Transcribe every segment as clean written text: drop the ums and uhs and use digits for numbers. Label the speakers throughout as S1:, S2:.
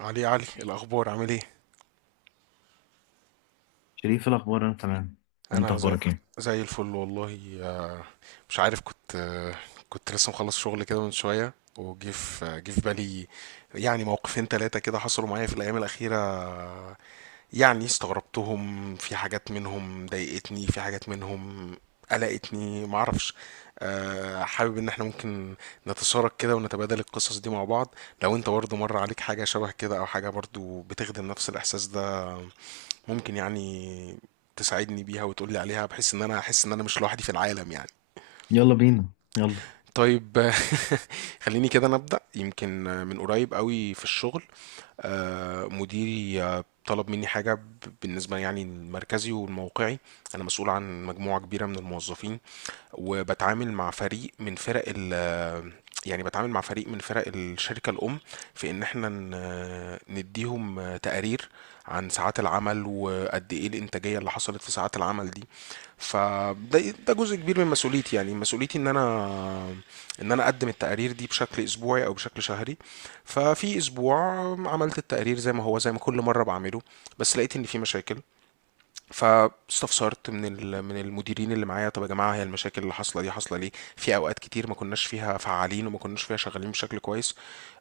S1: علي علي الأخبار عامل ايه؟
S2: شريف، إيه الأخبار؟ أنا تمام. أنت
S1: أنا زي,
S2: أخبارك إيه؟
S1: زي الفل والله، آه، مش عارف كنت، آه، كنت لسه مخلص شغل كده من شوية وجه في آه، جه في بالي يعني موقفين تلاتة كده حصلوا معايا في الأيام الأخيرة، آه، يعني استغربتهم في حاجات منهم ضايقتني في حاجات منهم قلقتني معرفش. آه، حابب ان احنا ممكن نتشارك كده ونتبادل القصص دي مع بعض. لو انت برضو مر عليك حاجة شبه كده او حاجة برضو بتخدم نفس الاحساس ده ممكن يعني تساعدني بيها وتقولي عليها بحيث ان انا احس ان انا مش لوحدي في العالم يعني.
S2: يلا بينا يلا.
S1: طيب. خليني كده نبدأ يمكن من قريب قوي في الشغل. آه، مديري آه، طلب مني بالنسبة يعني المركزي والموقعي. أنا مسؤول عن مجموعة كبيرة من الموظفين وبتعامل مع فريق من فرق ال يعني بتعامل مع فريق من فرق الشركة الأم، في إن إحنا نديهم تقارير عن ساعات العمل وقد إيه الإنتاجية اللي حصلت في ساعات العمل دي. فده ده جزء كبير من مسؤوليتي، يعني مسؤوليتي إن أنا أقدم التقارير دي بشكل أسبوعي أو بشكل شهري. ففي أسبوع عملت التقرير زي ما هو زي ما كل مرة بعمله، بس لقيت إن في مشاكل. فاستفسرت من المديرين اللي معايا، طب يا جماعه هي المشاكل اللي حاصله دي حاصله ليه في اوقات كتير ما كناش فيها فعالين وما كناش فيها شغالين بشكل كويس.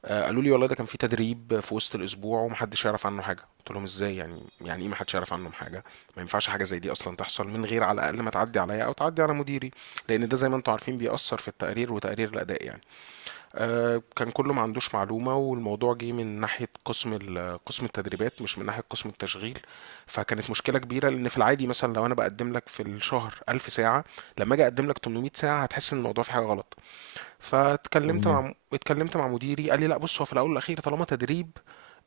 S1: آه، قالوا لي والله ده كان في تدريب في وسط الاسبوع ومحدش يعرف عنه حاجه. قلت لهم ازاي، يعني ايه محدش يعرف عنه حاجه، ما ينفعش حاجه زي دي اصلا تحصل من غير على الاقل ما تعدي عليا او تعدي على مديري، لان ده زي ما انتم عارفين بيأثر في التقرير وتقرير الاداء يعني. آه، كان كله ما عندوش معلومة، والموضوع جه من ناحية قسم التدريبات مش من ناحية قسم التشغيل. فكانت مشكلة كبيرة، لأن في العادي مثلا لو أنا بقدم لك في الشهر 1000 ساعة لما أجي أقدم لك 800 ساعة هتحس إن الموضوع في حاجة غلط. فاتكلمت
S2: طبيعي.
S1: مع اتكلمت مع مديري قال لي لا بص، هو في الاول والاخير طالما تدريب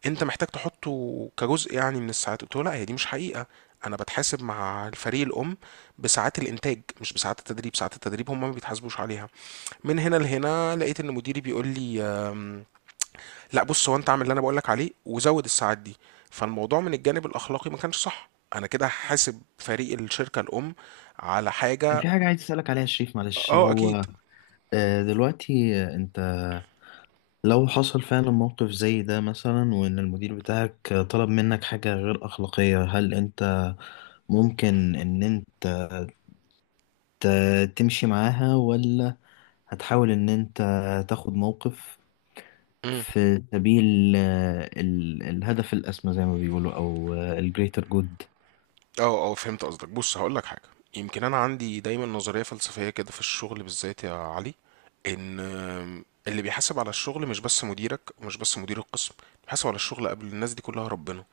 S1: انت محتاج تحطه كجزء يعني من الساعات. قلت له لا هي دي مش حقيقه، انا بتحاسب مع الفريق الام بساعات الانتاج مش بساعات التدريب، ساعات التدريب هم ما بيتحاسبوش عليها. من هنا لهنا لقيت ان مديري بيقول لي لا بص، هو انت اعمل اللي انا بقول لك عليه وزود الساعات دي. فالموضوع من الجانب الاخلاقي ما كانش صح، انا كده هحاسب فريق الشركه الام على حاجه.
S2: في حاجة عايز أسألك عليها يا شريف، معلش.
S1: اه اكيد.
S2: هو دلوقتي، أنت لو حصل فعلا موقف زي ده مثلا وإن المدير بتاعك طلب منك حاجة غير أخلاقية، هل أنت ممكن إن أنت تمشي معاها، ولا هتحاول إن أنت تاخد موقف
S1: مم.
S2: في سبيل الهدف الأسمى زي ما بيقولوا، أو الجريتر جود؟
S1: اه، اه فهمت قصدك. بص هقولك حاجة، يمكن انا عندي دايما نظرية فلسفية كده في الشغل بالذات يا علي، ان اللي بيحاسب على الشغل مش بس مديرك ومش بس مدير القسم، اللي بيحاسب على الشغل قبل الناس دي كلها ربنا،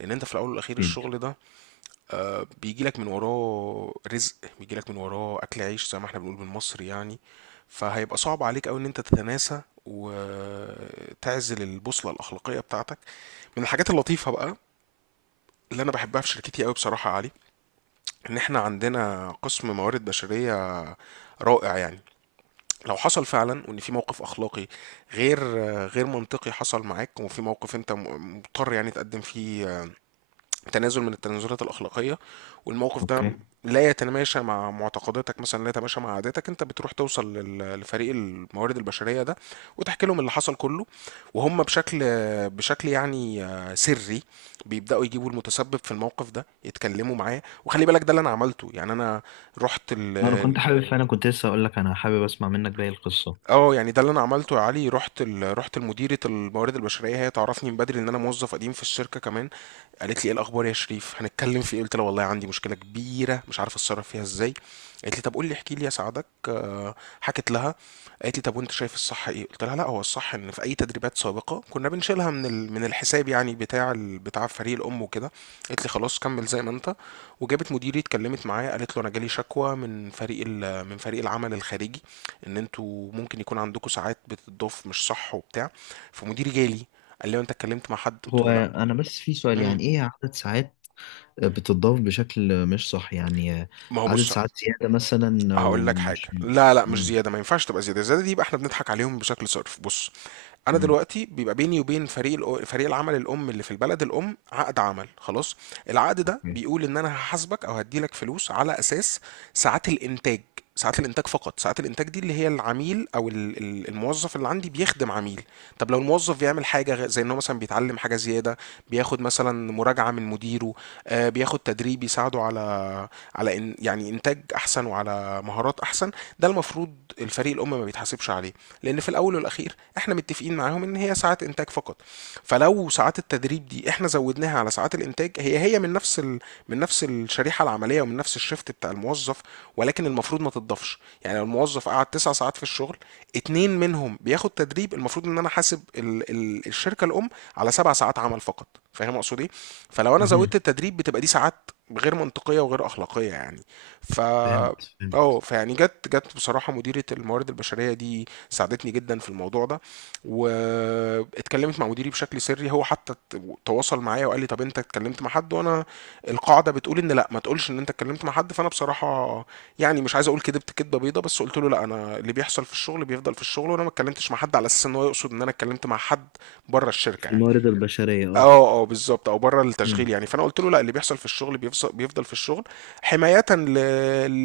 S1: لان انت في الاول والاخير الشغل ده آه، بيجيلك من وراه رزق، بيجيلك من وراه اكل عيش زي ما احنا بنقول بالمصري يعني. فهيبقى صعب عليك قوي ان انت تتناسى وتعزل البوصلة الاخلاقية بتاعتك. من الحاجات اللطيفة بقى اللي انا بحبها في شركتي قوي بصراحة يا علي، ان احنا عندنا قسم موارد بشرية رائع يعني. لو حصل فعلا وان في موقف اخلاقي غير غير منطقي حصل معاك، وفي موقف انت مضطر يعني تقدم فيه تنازل من التنازلات الاخلاقيه والموقف ده
S2: أوكي.
S1: لا يتماشى مع معتقداتك، مثلا لا يتماشى مع عاداتك، انت بتروح توصل لفريق الموارد البشريه ده وتحكي لهم اللي حصل كله، وهم بشكل يعني آه، سري بيبداوا يجيبوا المتسبب في الموقف ده يتكلموا معاه. وخلي بالك ده اللي انا عملته، يعني انا رحت
S2: انا
S1: ال-
S2: كنت حابب فعلا، كنت لسه اقول لك انا حابب اسمع منك باقي القصه.
S1: اه يعني ده اللي انا عملته يا علي رحت رحت لمديره الموارد البشريه، هي تعرفني من بدري ان انا موظف قديم في الشركه كمان. قالت لي ايه الاخبار يا شريف هنتكلم في ايه، قلت لها والله عندي مشكله كبيره مش عارف اتصرف فيها ازاي. قالت لي طب قول لي احكي لي اساعدك. آه، حكت لها، قالت لي طب وانت شايف الصح ايه، قلت لها لا هو الصح ان في اي تدريبات سابقه كنا بنشيلها من الحساب يعني بتاع فريق الام وكده. قالت لي خلاص كمل زي ما انت. وجابت مديري اتكلمت معايا قالت له انا جالي شكوى من فريق العمل الخارجي، ان انتوا ممكن يكون عندكم ساعات بتضاف مش صح وبتاع. فمديري جالي قال لي انت اتكلمت مع حد، قلت
S2: هو
S1: له لا.
S2: انا بس في سؤال،
S1: امم.
S2: يعني ايه عدد ساعات بتضاف بشكل مش صح يعني؟
S1: ما هو
S2: عدد
S1: بص
S2: ساعات زياده مثلا او
S1: هقول لك حاجه،
S2: مش؟
S1: لا لا مش
S2: امم.
S1: زياده، ما ينفعش تبقى زياده، الزياده دي يبقى احنا بنضحك عليهم بشكل صرف. بص، انا
S2: امم.
S1: دلوقتي بيبقى بيني وبين فريق العمل الام اللي في البلد الام عقد عمل خلاص. العقد ده
S2: اوكي.
S1: بيقول ان انا هحاسبك او هديلك فلوس على اساس ساعات الانتاج، ساعات الانتاج فقط. ساعات الانتاج دي اللي هي العميل، او الموظف اللي عندي بيخدم عميل. طب لو الموظف بيعمل زي انه مثلا بيتعلم حاجه زياده، بياخد مثلا مراجعه من مديره، آه، بياخد تدريب يساعده على على إن يعني انتاج احسن وعلى مهارات احسن. ده المفروض الفريق الام ما بيتحاسبش عليه، لان في الاول والاخير احنا متفقين معاهم ان هي ساعات انتاج فقط. فلو ساعات التدريب دي احنا زودناها على ساعات الانتاج، هي من نفس من نفس الشريحه العمليه ومن نفس الشفت بتاع الموظف، ولكن المفروض ما تضافش. يعني لو الموظف قعد تسع ساعات في الشغل اتنين منهم بياخد تدريب، المفروض ان انا حاسب الشركه الام على سبع ساعات عمل فقط، فاهم اقصد ايه. فلو انا
S2: مهم.
S1: زودت التدريب بتبقى دي ساعات غير منطقيه وغير اخلاقيه يعني. ف
S2: فهمت
S1: اه
S2: فهمت.
S1: فيعني جت بصراحه مديره الموارد البشريه دي ساعدتني جدا في الموضوع ده، واتكلمت مع مديري بشكل سري، هو حتى تواصل معايا وقال لي طب انت اتكلمت مع حد، وانا القاعده بتقول ان لا ما تقولش ان انت اتكلمت مع حد. فانا بصراحه يعني مش عايز اقول كدبت كدبه بيضه، بس قلت له لا انا اللي بيحصل في الشغل بيفضل في الشغل، وانا ما اتكلمتش مع حد، على اساس ان هو يقصد ان انا اتكلمت مع حد بره الشركه
S2: في
S1: يعني.
S2: الموارد البشرية،
S1: اه
S2: اه.
S1: اه بالظبط، او بره التشغيل
S2: امم.
S1: يعني. فانا قلت له لا اللي بيحصل في الشغل بيفضل في الشغل، حمايه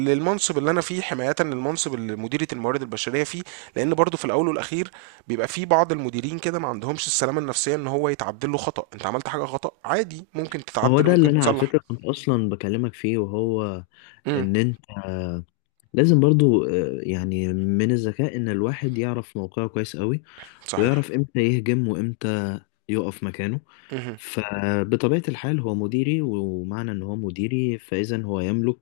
S1: للمنصب اللي انا فيه، حمايه للمنصب اللي مديريه الموارد البشريه فيه، لان برضو في الاول والاخير بيبقى في بعض المديرين كده ما عندهمش السلامه النفسيه ان هو يتعدل له خطا، انت عملت حاجه خطا عادي ممكن
S2: وهو
S1: تتعدل
S2: ده اللي
S1: وممكن
S2: انا على
S1: تصلح.
S2: فكرة كنت اصلا بكلمك فيه. وهو
S1: امم.
S2: ان انت لازم برضو، يعني، من الذكاء ان الواحد يعرف موقعه كويس قوي،
S1: صحيح.
S2: ويعرف امتى يهجم وامتى يقف مكانه.
S1: امم.
S2: فبطبيعة الحال هو مديري، ومعنى ان هو مديري فاذا هو يملك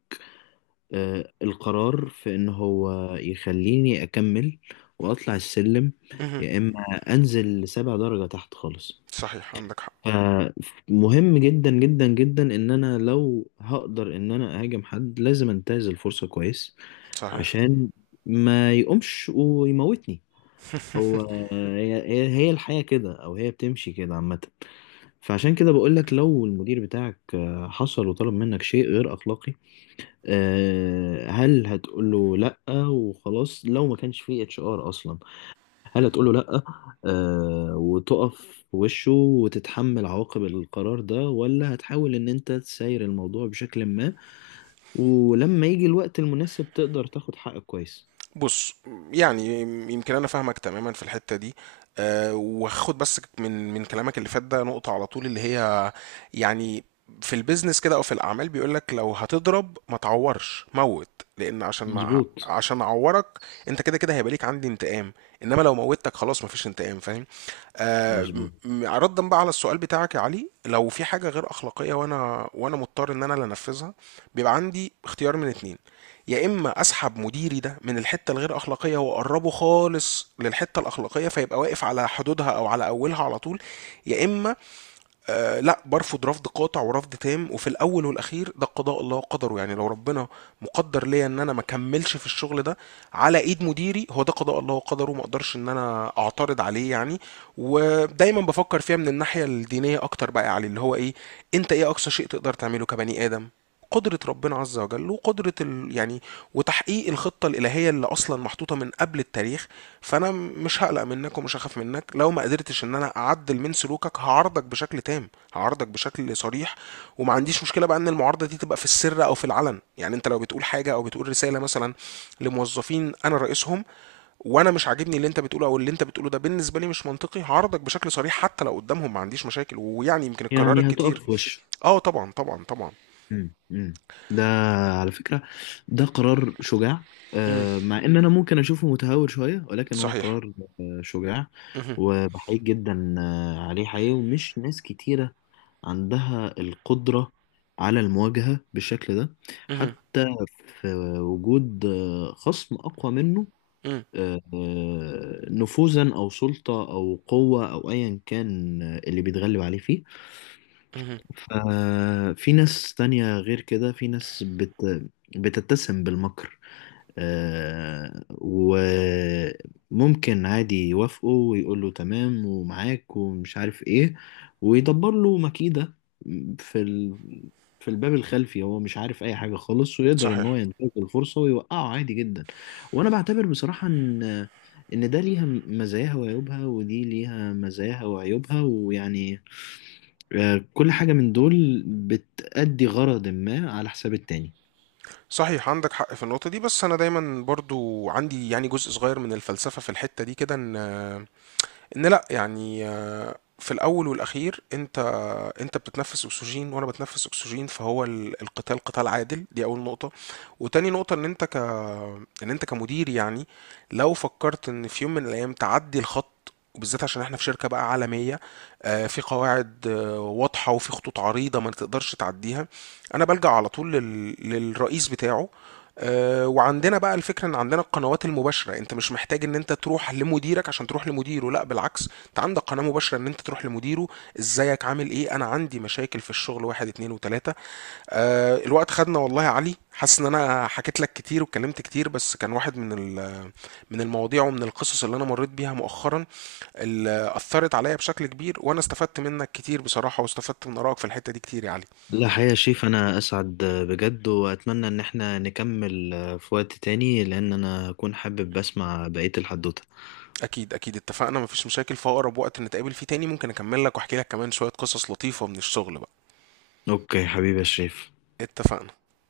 S2: القرار في ان هو يخليني اكمل واطلع السلم،
S1: امم.
S2: يا اما انزل سبع درجة تحت خالص.
S1: صحيح عندك حق.
S2: فمهم جدا جدا جدا ان انا لو هقدر ان انا اهاجم حد لازم انتهز الفرصة كويس،
S1: صحيح.
S2: عشان ما يقومش ويموتني. هو هي الحياة كده، أو هي بتمشي كده عامة. فعشان كده بقولك، لو المدير بتاعك حصل وطلب منك شيء غير أخلاقي، هل هتقوله لأ وخلاص؟ لو ما كانش فيه HR أصلا، هل هتقوله لأ وتقف في وشه وتتحمل عواقب القرار ده؟ ولا هتحاول إن أنت تساير الموضوع بشكل ما، ولما يجي الوقت المناسب تقدر تاخد حقك كويس؟
S1: بُص، يعني يمكن أنا فاهمك تمامًا في الحتّة دي، وهاخد بس من كلامك اللي فات ده نقطة على طول اللي هي يعني، في الbusiness كده أو في الأعمال بيقول لك لو هتضرب ما تعوّرش، موّت، لإن عشان ما
S2: مظبوط.
S1: عشان أعوّرك أنت كده هيبقى ليك عندي انتقام، إنما لو موّتك خلاص ما فيش انتقام، فاهم؟
S2: مظبوط.
S1: رَدًا بقى على السؤال بتاعك يا علي، لو في حاجة غير أخلاقية وأنا مضطر إن أنا اللي أنفذها، بيبقى عندي اختيار من 2. يا اما اسحب مديري ده من الحته الغير اخلاقيه واقربه خالص للحته الاخلاقيه فيبقى واقف على حدودها او على اولها على طول. يا اما آه لا برفض رفض قاطع ورفض تام، وفي الاول والاخير ده قضاء الله وقدره يعني. لو ربنا مقدر ليا ان انا ما كملش في الشغل ده على ايد مديري هو ده قضاء الله وقدره، ما اقدرش ان انا اعترض عليه يعني. ودايما بفكر فيها من الناحيه الدينيه اكتر بقى علي، اللي هو ايه، انت ايه اقصى شيء تقدر تعمله كبني ادم؟ قدرة ربنا عز وجل وقدرة يعني وتحقيق الخطة الإلهية اللي أصلا محطوطة من قبل التاريخ. فأنا مش هقلق منك ومش هخاف منك، لو ما قدرتش إن أنا أعدل من سلوكك هعارضك بشكل تام، هعارضك بشكل صريح، وما عنديش مشكلة بقى إن المعارضة دي تبقى في السر أو في العلن. يعني أنت لو بتقول حاجة أو بتقول رسالة مثلا لموظفين أنا رئيسهم وأنا مش عاجبني اللي أنت بتقوله، أو اللي أنت بتقوله ده بالنسبة لي مش منطقي، هعارضك بشكل صريح حتى لو قدامهم، ما عنديش مشاكل، ويعني يمكن اتكررت
S2: يعني
S1: كتير.
S2: هتقف في وشه؟
S1: اه طبعا طبعا طبعا.
S2: مم. مم. ده، على فكرة، ده قرار شجاع،
S1: مم.
S2: مع ان انا ممكن اشوفه متهور شوية، ولكن هو
S1: صحيح.
S2: قرار شجاع.
S1: اهم.
S2: وبحييك جدا عليه حقيقي. ومش ناس كتيرة عندها القدرة على المواجهة بالشكل ده،
S1: اهم.
S2: حتى في وجود خصم اقوى منه،
S1: إمم.
S2: نفوذا او سلطة او قوة او ايا كان، اللي بيتغلب عليه فيه.
S1: اهم.
S2: ففي ناس تانية غير كده، في ناس بتتسم بالمكر، آه وممكن عادي يوافقه ويقول له تمام ومعاك ومش عارف ايه، ويدبر له مكيدة في ال... في الباب الخلفي، هو مش عارف اي حاجة خالص، ويقدر ان هو
S1: صحيح.
S2: ينتهز الفرصة ويوقعه عادي جدا. وانا بعتبر بصراحة ان ده ليها مزاياها وعيوبها، ودي ليها مزاياها وعيوبها، ويعني كل حاجة من دول بتأدي غرض ما على حساب التاني.
S1: صحيح عندك حق في النقطة دي، بس أنا دايمًا برضه عندي يعني جزء صغير من الفلسفة في الحتة دي كده، إن لأ، يعني في الأول والأخير انت بتتنفس اكسجين وانا بتنفس اكسجين، فهو القتال قتال عادل، دي اول نقطة. وتاني نقطة ان انت ك ان انت كمدير يعني لو فكرت ان في يوم من الايام تعدي الخط، وبالذات عشان احنا في شركة بقى عالمية، آه، في قواعد آه، واضحة وفي خطوط عريضة ما تقدرش تعديها، انا بلجأ على طول للرئيس بتاعه. آه، وعندنا بقى الفكرة ان عندنا القنوات المباشرة، انت مش محتاج ان انت تروح لمديرك عشان تروح لمديره، لا بالعكس انت عندك قناة مباشرة ان انت تروح لمديره، ازيك عامل ايه انا عندي مشاكل في الشغل واحد اتنين وتلاتة. آه الوقت خدنا والله يا علي، حاسس ان انا حكيت لك كتير واتكلمت كتير، بس كان واحد من المواضيع ومن القصص اللي انا مريت بيها مؤخرا اللي اثرت عليا بشكل كبير، وانا استفدت منك كتير بصراحة واستفدت من ارائك في الحتة دي كتير يا علي.
S2: لا حقيقة يا شيف، أنا أسعد بجد. وأتمنى إن احنا نكمل في وقت تاني، لأن أنا أكون حابب أسمع بقية الحدوتة.
S1: اكيد اكيد اتفقنا مفيش مشاكل، في اقرب وقت نتقابل فيه تاني ممكن اكمل لك واحكي لك كمان شوية قصص لطيفة من الشغل بقى.
S2: أوكي حبيبي يا شريف.
S1: اتفقنا.